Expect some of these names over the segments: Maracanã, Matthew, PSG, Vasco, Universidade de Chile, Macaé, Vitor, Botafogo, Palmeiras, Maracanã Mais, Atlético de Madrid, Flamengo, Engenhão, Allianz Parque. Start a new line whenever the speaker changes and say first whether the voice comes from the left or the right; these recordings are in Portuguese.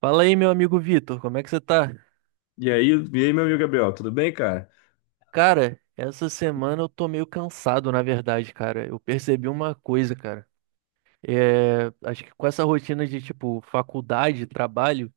right: Fala aí, meu amigo Vitor, como é que você tá?
left: E aí, meu amigo Gabriel, tudo bem, cara?
right: Cara, essa semana eu tô meio cansado, na verdade, cara. Eu percebi uma coisa, cara. É, acho que com essa rotina de, tipo, faculdade, trabalho,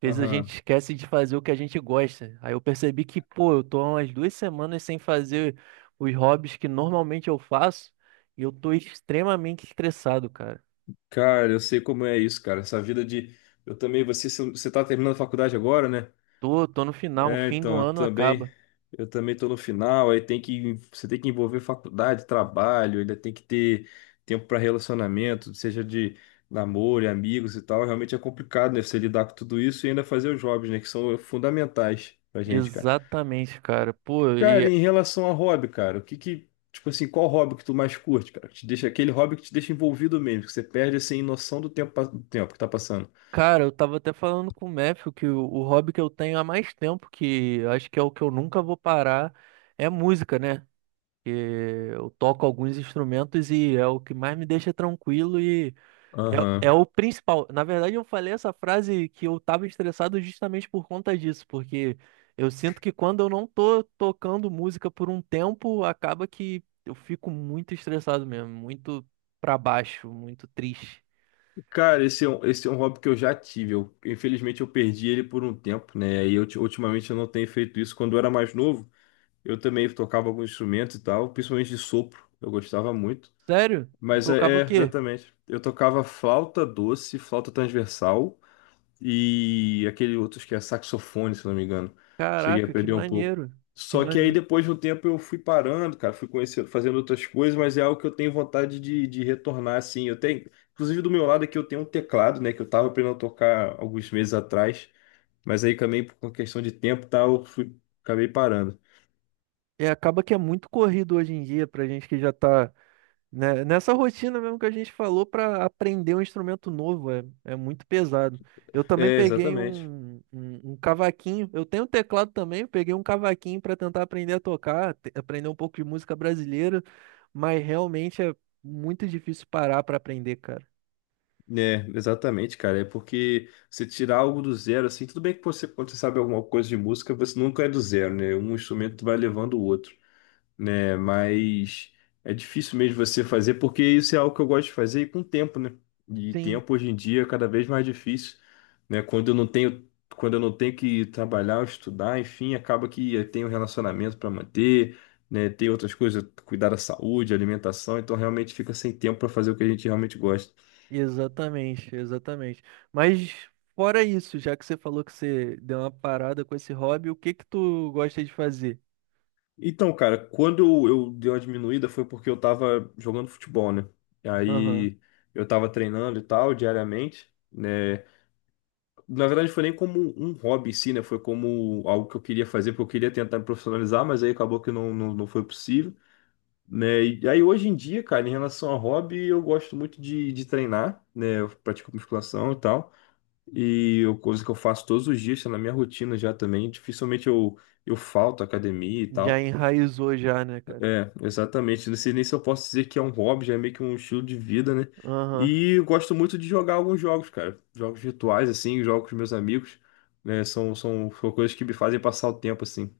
right: fez a
left: Aham.
right: gente esquece de fazer o que a gente gosta. Aí eu percebi que, pô, eu tô há umas 2 semanas sem fazer os hobbies que normalmente eu faço e eu tô extremamente estressado, cara.
left: Cara, eu sei como é isso, cara. Essa vida de. Eu também, você tá terminando a faculdade agora, né?
right: Tô no final,
left: É,
right: fim do
left: então, eu
right: ano
left: também.
right: acaba.
left: Eu também tô no final, aí tem que. Você tem que envolver faculdade, trabalho, ainda tem que ter tempo para relacionamento, seja de namoro, e amigos e tal. Realmente é complicado, né? Você lidar com tudo isso e ainda fazer os jobs, né? Que são fundamentais pra gente, cara.
right: Exatamente, cara. Pô,
left: Cara, em relação a hobby, cara, o que que, tipo assim, qual hobby que tu mais curte, cara? Que te deixa aquele hobby que te deixa envolvido mesmo, que você perde assim noção do tempo, do tempo que tá passando.
right: Cara, eu tava até falando com o Matthew que o hobby que eu tenho há mais tempo, que acho que é o que eu nunca vou parar, é música, né? Que eu toco alguns instrumentos e é o que mais me deixa tranquilo e é
left: Aham.
right: o principal. Na verdade, eu falei essa frase que eu tava estressado justamente por conta disso, porque eu sinto que quando eu não tô tocando música por um tempo, acaba que eu fico muito estressado mesmo, muito pra baixo, muito triste.
left: Cara, esse é um hobby que eu já tive. Infelizmente eu perdi ele por um tempo, né? Ultimamente eu não tenho feito isso. Quando eu era mais novo, eu também tocava alguns instrumentos e tal, principalmente de sopro. Eu gostava muito.
right: Sério? Você tocava o quê?
left: Exatamente. Eu tocava flauta doce, flauta transversal, e aquele outro, acho que é saxofone, se não me engano. Cheguei a
right: Caraca, que
left: perder um pouco.
right: maneiro, que
left: Só que aí
right: maneiro.
left: depois de um tempo eu fui parando, cara, fui conhecendo, fazendo outras coisas, mas é algo que eu tenho vontade de, retornar, assim. Eu tenho, inclusive do meu lado aqui eu tenho um teclado, né, que eu tava aprendendo a tocar alguns meses atrás, mas aí também por uma questão de tempo e tal, acabei parando.
right: E acaba que é muito corrido hoje em dia pra gente que já tá, né, nessa rotina mesmo que a gente falou pra aprender um instrumento novo, é muito pesado. Eu também
left: É,
right: peguei
left: exatamente.
right: um cavaquinho, eu tenho um teclado também, eu peguei um cavaquinho pra tentar aprender a tocar, aprender um pouco de música brasileira, mas realmente é muito difícil parar pra aprender, cara.
left: É, exatamente, cara. É porque você tirar algo do zero, assim, tudo bem que você, quando você sabe alguma coisa de música, você nunca é do zero, né? Um instrumento vai levando o outro, né? Mas é difícil mesmo você fazer, porque isso é algo que eu gosto de fazer e com tempo, né? E
right: Sim.
left: tempo hoje em dia é cada vez mais difícil, né? Quando eu não tenho, quando eu não tenho que trabalhar, estudar, enfim, acaba que eu tenho um relacionamento para manter, né? Tem outras coisas, cuidar da saúde, alimentação, então realmente fica sem tempo para fazer o que a gente realmente gosta.
right: Exatamente, exatamente. Mas fora isso, já que você falou que você deu uma parada com esse hobby, o que que tu gosta de fazer?
left: Então, cara, quando eu dei uma diminuída foi porque eu tava jogando futebol, né?
right: Aham.
left: Aí eu tava treinando e tal diariamente, né? Na verdade, foi nem como um hobby em si, né? Foi como algo que eu queria fazer, porque eu queria tentar me profissionalizar, mas aí acabou que não foi possível, né? E aí, hoje em dia, cara, em relação a hobby, eu gosto muito de treinar, né? Eu pratico musculação e tal, e eu, coisa que eu faço todos os dias, tá na minha rotina já também. Dificilmente eu falto à academia e
right: Já
left: tal.
right: enraizou já, né, cara?
left: É, exatamente. Não sei nem se eu posso dizer que é um hobby, já é meio que um estilo de vida, né?
right: Aham.
left: E eu gosto muito de jogar alguns jogos, cara. Jogos virtuais, assim, jogo com os meus amigos, né? São coisas que me fazem passar o tempo, assim.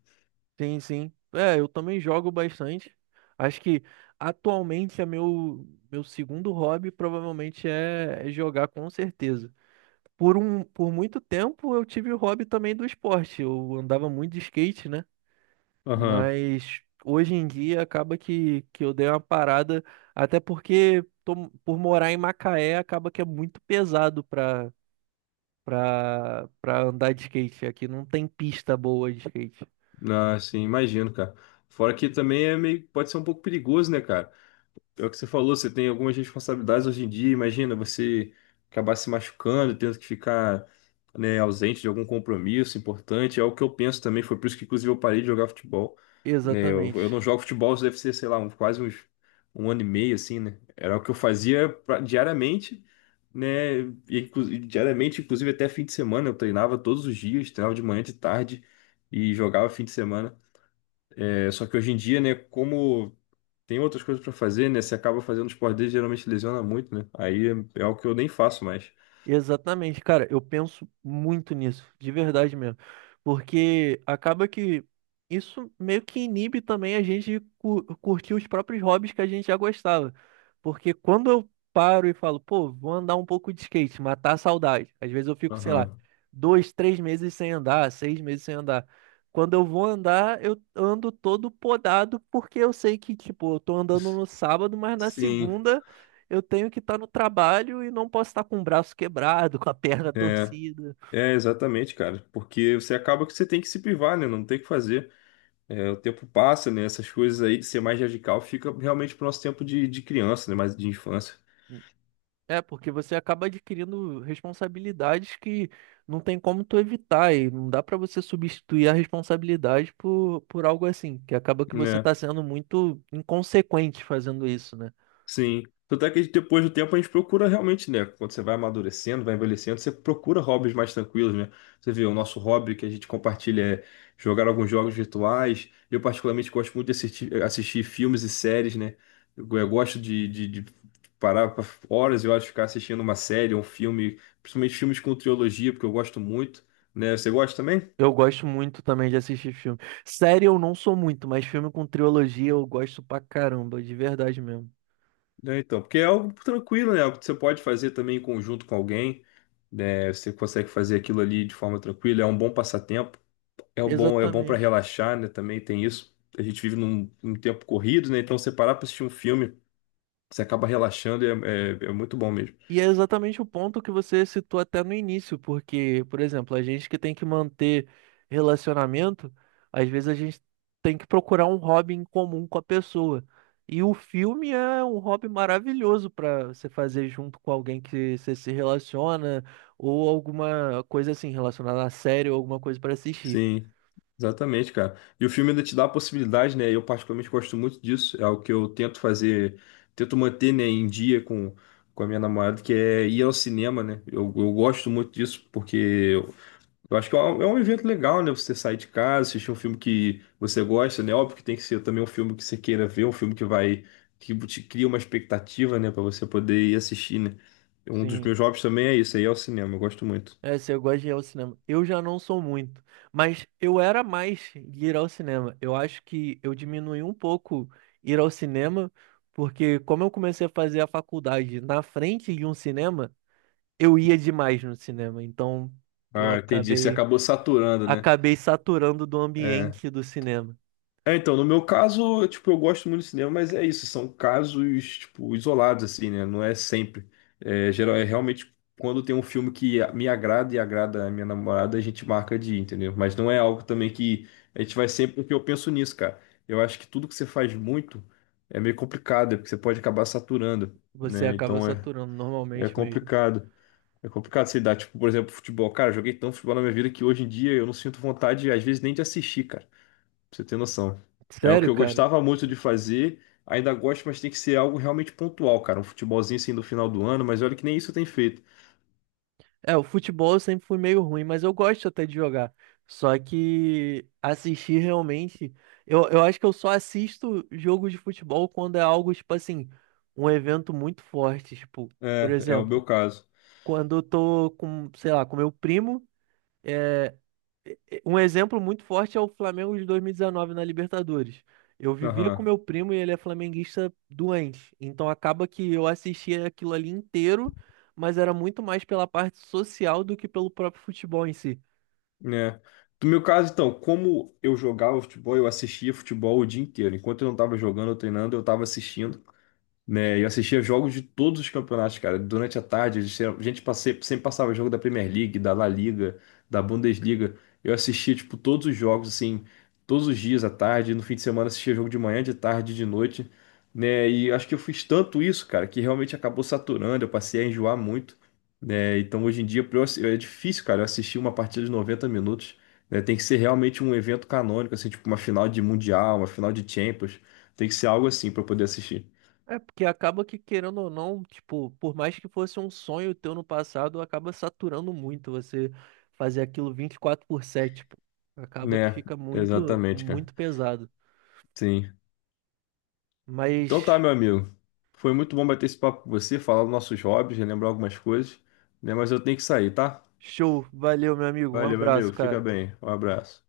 right: Sim, sim. É, eu também jogo bastante. Acho que atualmente é meu segundo hobby provavelmente é jogar com certeza. Por muito tempo eu tive o hobby também do esporte. Eu andava muito de skate, né?
left: Aham.
right: Mas hoje em dia acaba que eu dei uma parada, até porque por morar em Macaé acaba que é muito pesado pra andar de skate. Aqui não tem pista boa de skate.
left: Ah, sim, imagino, cara. Fora que também é meio, pode ser um pouco perigoso, né, cara? É o que você falou, você tem algumas responsabilidades hoje em dia. Imagina você acabar se machucando, tendo que ficar, né, ausente de algum compromisso importante. É o que eu penso também. Foi por isso que, inclusive, eu parei de jogar futebol. Né, eu,
right: Exatamente.
left: eu não jogo futebol, isso deve ser, sei lá, quase uns, 1 ano e meio, assim, né? Era o que eu fazia diariamente, né? E diariamente, inclusive, até fim de semana. Eu treinava todos os dias, treinava de manhã, de tarde e jogava fim de semana. É, só que hoje em dia, né, como tem outras coisas pra fazer, né? Você acaba fazendo esporte dele, geralmente lesiona muito, né? Aí é algo que eu nem faço mais.
right: Exatamente, cara, eu penso muito nisso, de verdade mesmo. Porque acaba que isso meio que inibe também a gente de curtir os próprios hobbies que a gente já gostava. Porque quando eu paro e falo, pô, vou andar um pouco de skate, matar a saudade. Às vezes eu fico, sei lá,
left: Aham.
right: dois, três meses sem andar, 6 meses sem andar. Quando eu vou andar, eu ando todo podado, porque eu sei que, tipo, eu tô andando no sábado, mas na
left: Sim,
right: segunda. Eu tenho que estar no trabalho e não posso estar com o braço quebrado, com a perna
left: é,
right: torcida.
left: exatamente, cara. Porque você acaba que você tem que se privar, né? Não tem o que fazer. É, o tempo passa, né? Essas coisas aí de ser mais radical fica realmente pro nosso tempo de, criança, né? Mais de infância,
right: É, porque você acaba adquirindo responsabilidades que não tem como tu evitar e não dá pra você substituir a responsabilidade por algo assim, que acaba que você
left: né?
right: tá sendo muito inconsequente fazendo isso, né?
left: Sim. Tanto é que depois do tempo a gente procura realmente, né? Quando você vai amadurecendo, vai envelhecendo, você procura hobbies mais tranquilos, né? Você vê, o nosso hobby que a gente compartilha é jogar alguns jogos virtuais. Eu particularmente gosto muito de assistir, assistir filmes e séries, né? Eu gosto de parar pra horas e horas ficar assistindo uma série, um filme, principalmente filmes com trilogia, porque eu gosto muito, né? Você gosta também?
right: Eu gosto muito também de assistir filme. Série eu não sou muito, mas filme com trilogia eu gosto pra caramba, de verdade mesmo.
left: Né, então, porque é algo tranquilo, né? Algo que você pode fazer também em conjunto com alguém, né? Você consegue fazer aquilo ali de forma tranquila, é um bom passatempo, é um bom, é bom para
right: Exatamente.
left: relaxar, né? Também tem isso. A gente vive num tempo corrido, né? Então, você parar para assistir um filme, você acaba relaxando e é muito bom mesmo.
right: E é exatamente o ponto que você citou até no início, porque, por exemplo, a gente que tem que manter relacionamento, às vezes a gente tem que procurar um hobby em comum com a pessoa. E o filme é um hobby maravilhoso para você fazer junto com alguém que você se relaciona, ou alguma coisa assim relacionada a série, ou alguma coisa para assistir.
left: Sim, exatamente, cara. E o filme ainda te dá a possibilidade, né? Eu particularmente gosto muito disso, é algo que eu tento fazer, tento manter, né, em dia com a minha namorada, que é ir ao cinema, né? Eu gosto muito disso, porque eu acho que é um evento legal, né? Você sair de casa, assistir um filme que você gosta, né? Óbvio que tem que ser também um filme que você queira ver, um filme que vai, que te cria uma expectativa, né? Pra você poder ir assistir, né? Um dos
right: Sim.
left: meus hobbies também é isso, aí é o cinema, eu gosto muito.
right: É, se eu gosto de ir ao cinema. Eu já não sou muito, mas eu era mais de ir ao cinema. Eu acho que eu diminui um pouco ir ao cinema, porque como eu comecei a fazer a faculdade na frente de um cinema, eu ia demais no cinema. Então eu
left: Ah, entendi. Você
right: acabei
left: acabou saturando, né?
right: acabei saturando do
left: É.
right: ambiente do cinema.
left: É, então, no meu caso, tipo, eu gosto muito de cinema, mas é isso, são casos, tipo, isolados, assim, né? Não é sempre. É, geral, é realmente quando tem um filme que me agrada e agrada a minha namorada, a gente marca de ir, entendeu? Mas não é algo também que a gente vai sempre, porque eu penso nisso, cara. Eu acho que tudo que você faz muito é meio complicado, é porque você pode acabar saturando,
right: Você
left: né?
right: acaba
left: Então é,
right: saturando
left: é
right: normalmente mesmo.
left: complicado. É complicado você dar, tipo, por exemplo, futebol. Cara, eu joguei tanto futebol na minha vida que hoje em dia eu não sinto vontade, às vezes, nem de assistir, cara. Pra você ter noção. É o que
right: Sério,
left: eu
right: cara?
left: gostava muito de fazer, ainda gosto, mas tem que ser algo realmente pontual, cara. Um futebolzinho assim do final do ano, mas olha que nem isso eu tenho feito.
right: É, o futebol eu sempre fui meio ruim, mas eu gosto até de jogar. Só que assistir realmente. Eu acho que eu só assisto jogo de futebol quando é algo, tipo assim, um evento muito forte. Tipo, por
left: É, é o
right: exemplo,
left: meu caso.
right: quando eu tô com, sei lá, com meu primo. Um exemplo muito forte é o Flamengo de 2019 na Libertadores. Eu vivia com
left: Aham,
right: meu primo e ele é flamenguista doente. Então acaba que eu assistia aquilo ali inteiro, mas era muito mais pela parte social do que pelo próprio futebol em si.
left: né? No meu caso, então, como eu jogava futebol, eu assistia futebol o dia inteiro. Enquanto eu não estava jogando ou treinando, eu estava assistindo, né? Eu assistia jogos de todos os campeonatos, cara. Durante a tarde, sempre passava jogo da Premier League, da La Liga, da Bundesliga. Eu assistia, tipo, todos os jogos, assim, todos os dias à tarde. No fim de semana, assistia jogo de manhã, de tarde, de noite, né? E acho que eu fiz tanto isso, cara, que realmente acabou saturando. Eu passei a enjoar muito, né? Então, hoje em dia, é difícil, cara, eu assistir uma partida de 90 minutos, né? Tem que ser realmente um evento canônico, assim, tipo uma final de Mundial, uma final de Champions. Tem que ser algo assim pra eu poder assistir.
right: É porque acaba que, querendo ou não, tipo, por mais que fosse um sonho teu no passado, acaba saturando muito você fazer aquilo 24/7 tipo, acaba que
left: Né,
right: fica muito,
left: exatamente, cara.
right: muito pesado.
left: Sim. Então tá,
right: Mas
left: meu amigo. Foi muito bom bater esse papo com você, falar dos nossos hobbies, relembrar algumas coisas, né? Mas eu tenho que sair, tá?
right: show, valeu, meu amigo. Um
left: Valeu, meu amigo.
right: abraço,
left: Fica
right: cara.
left: bem. Um abraço.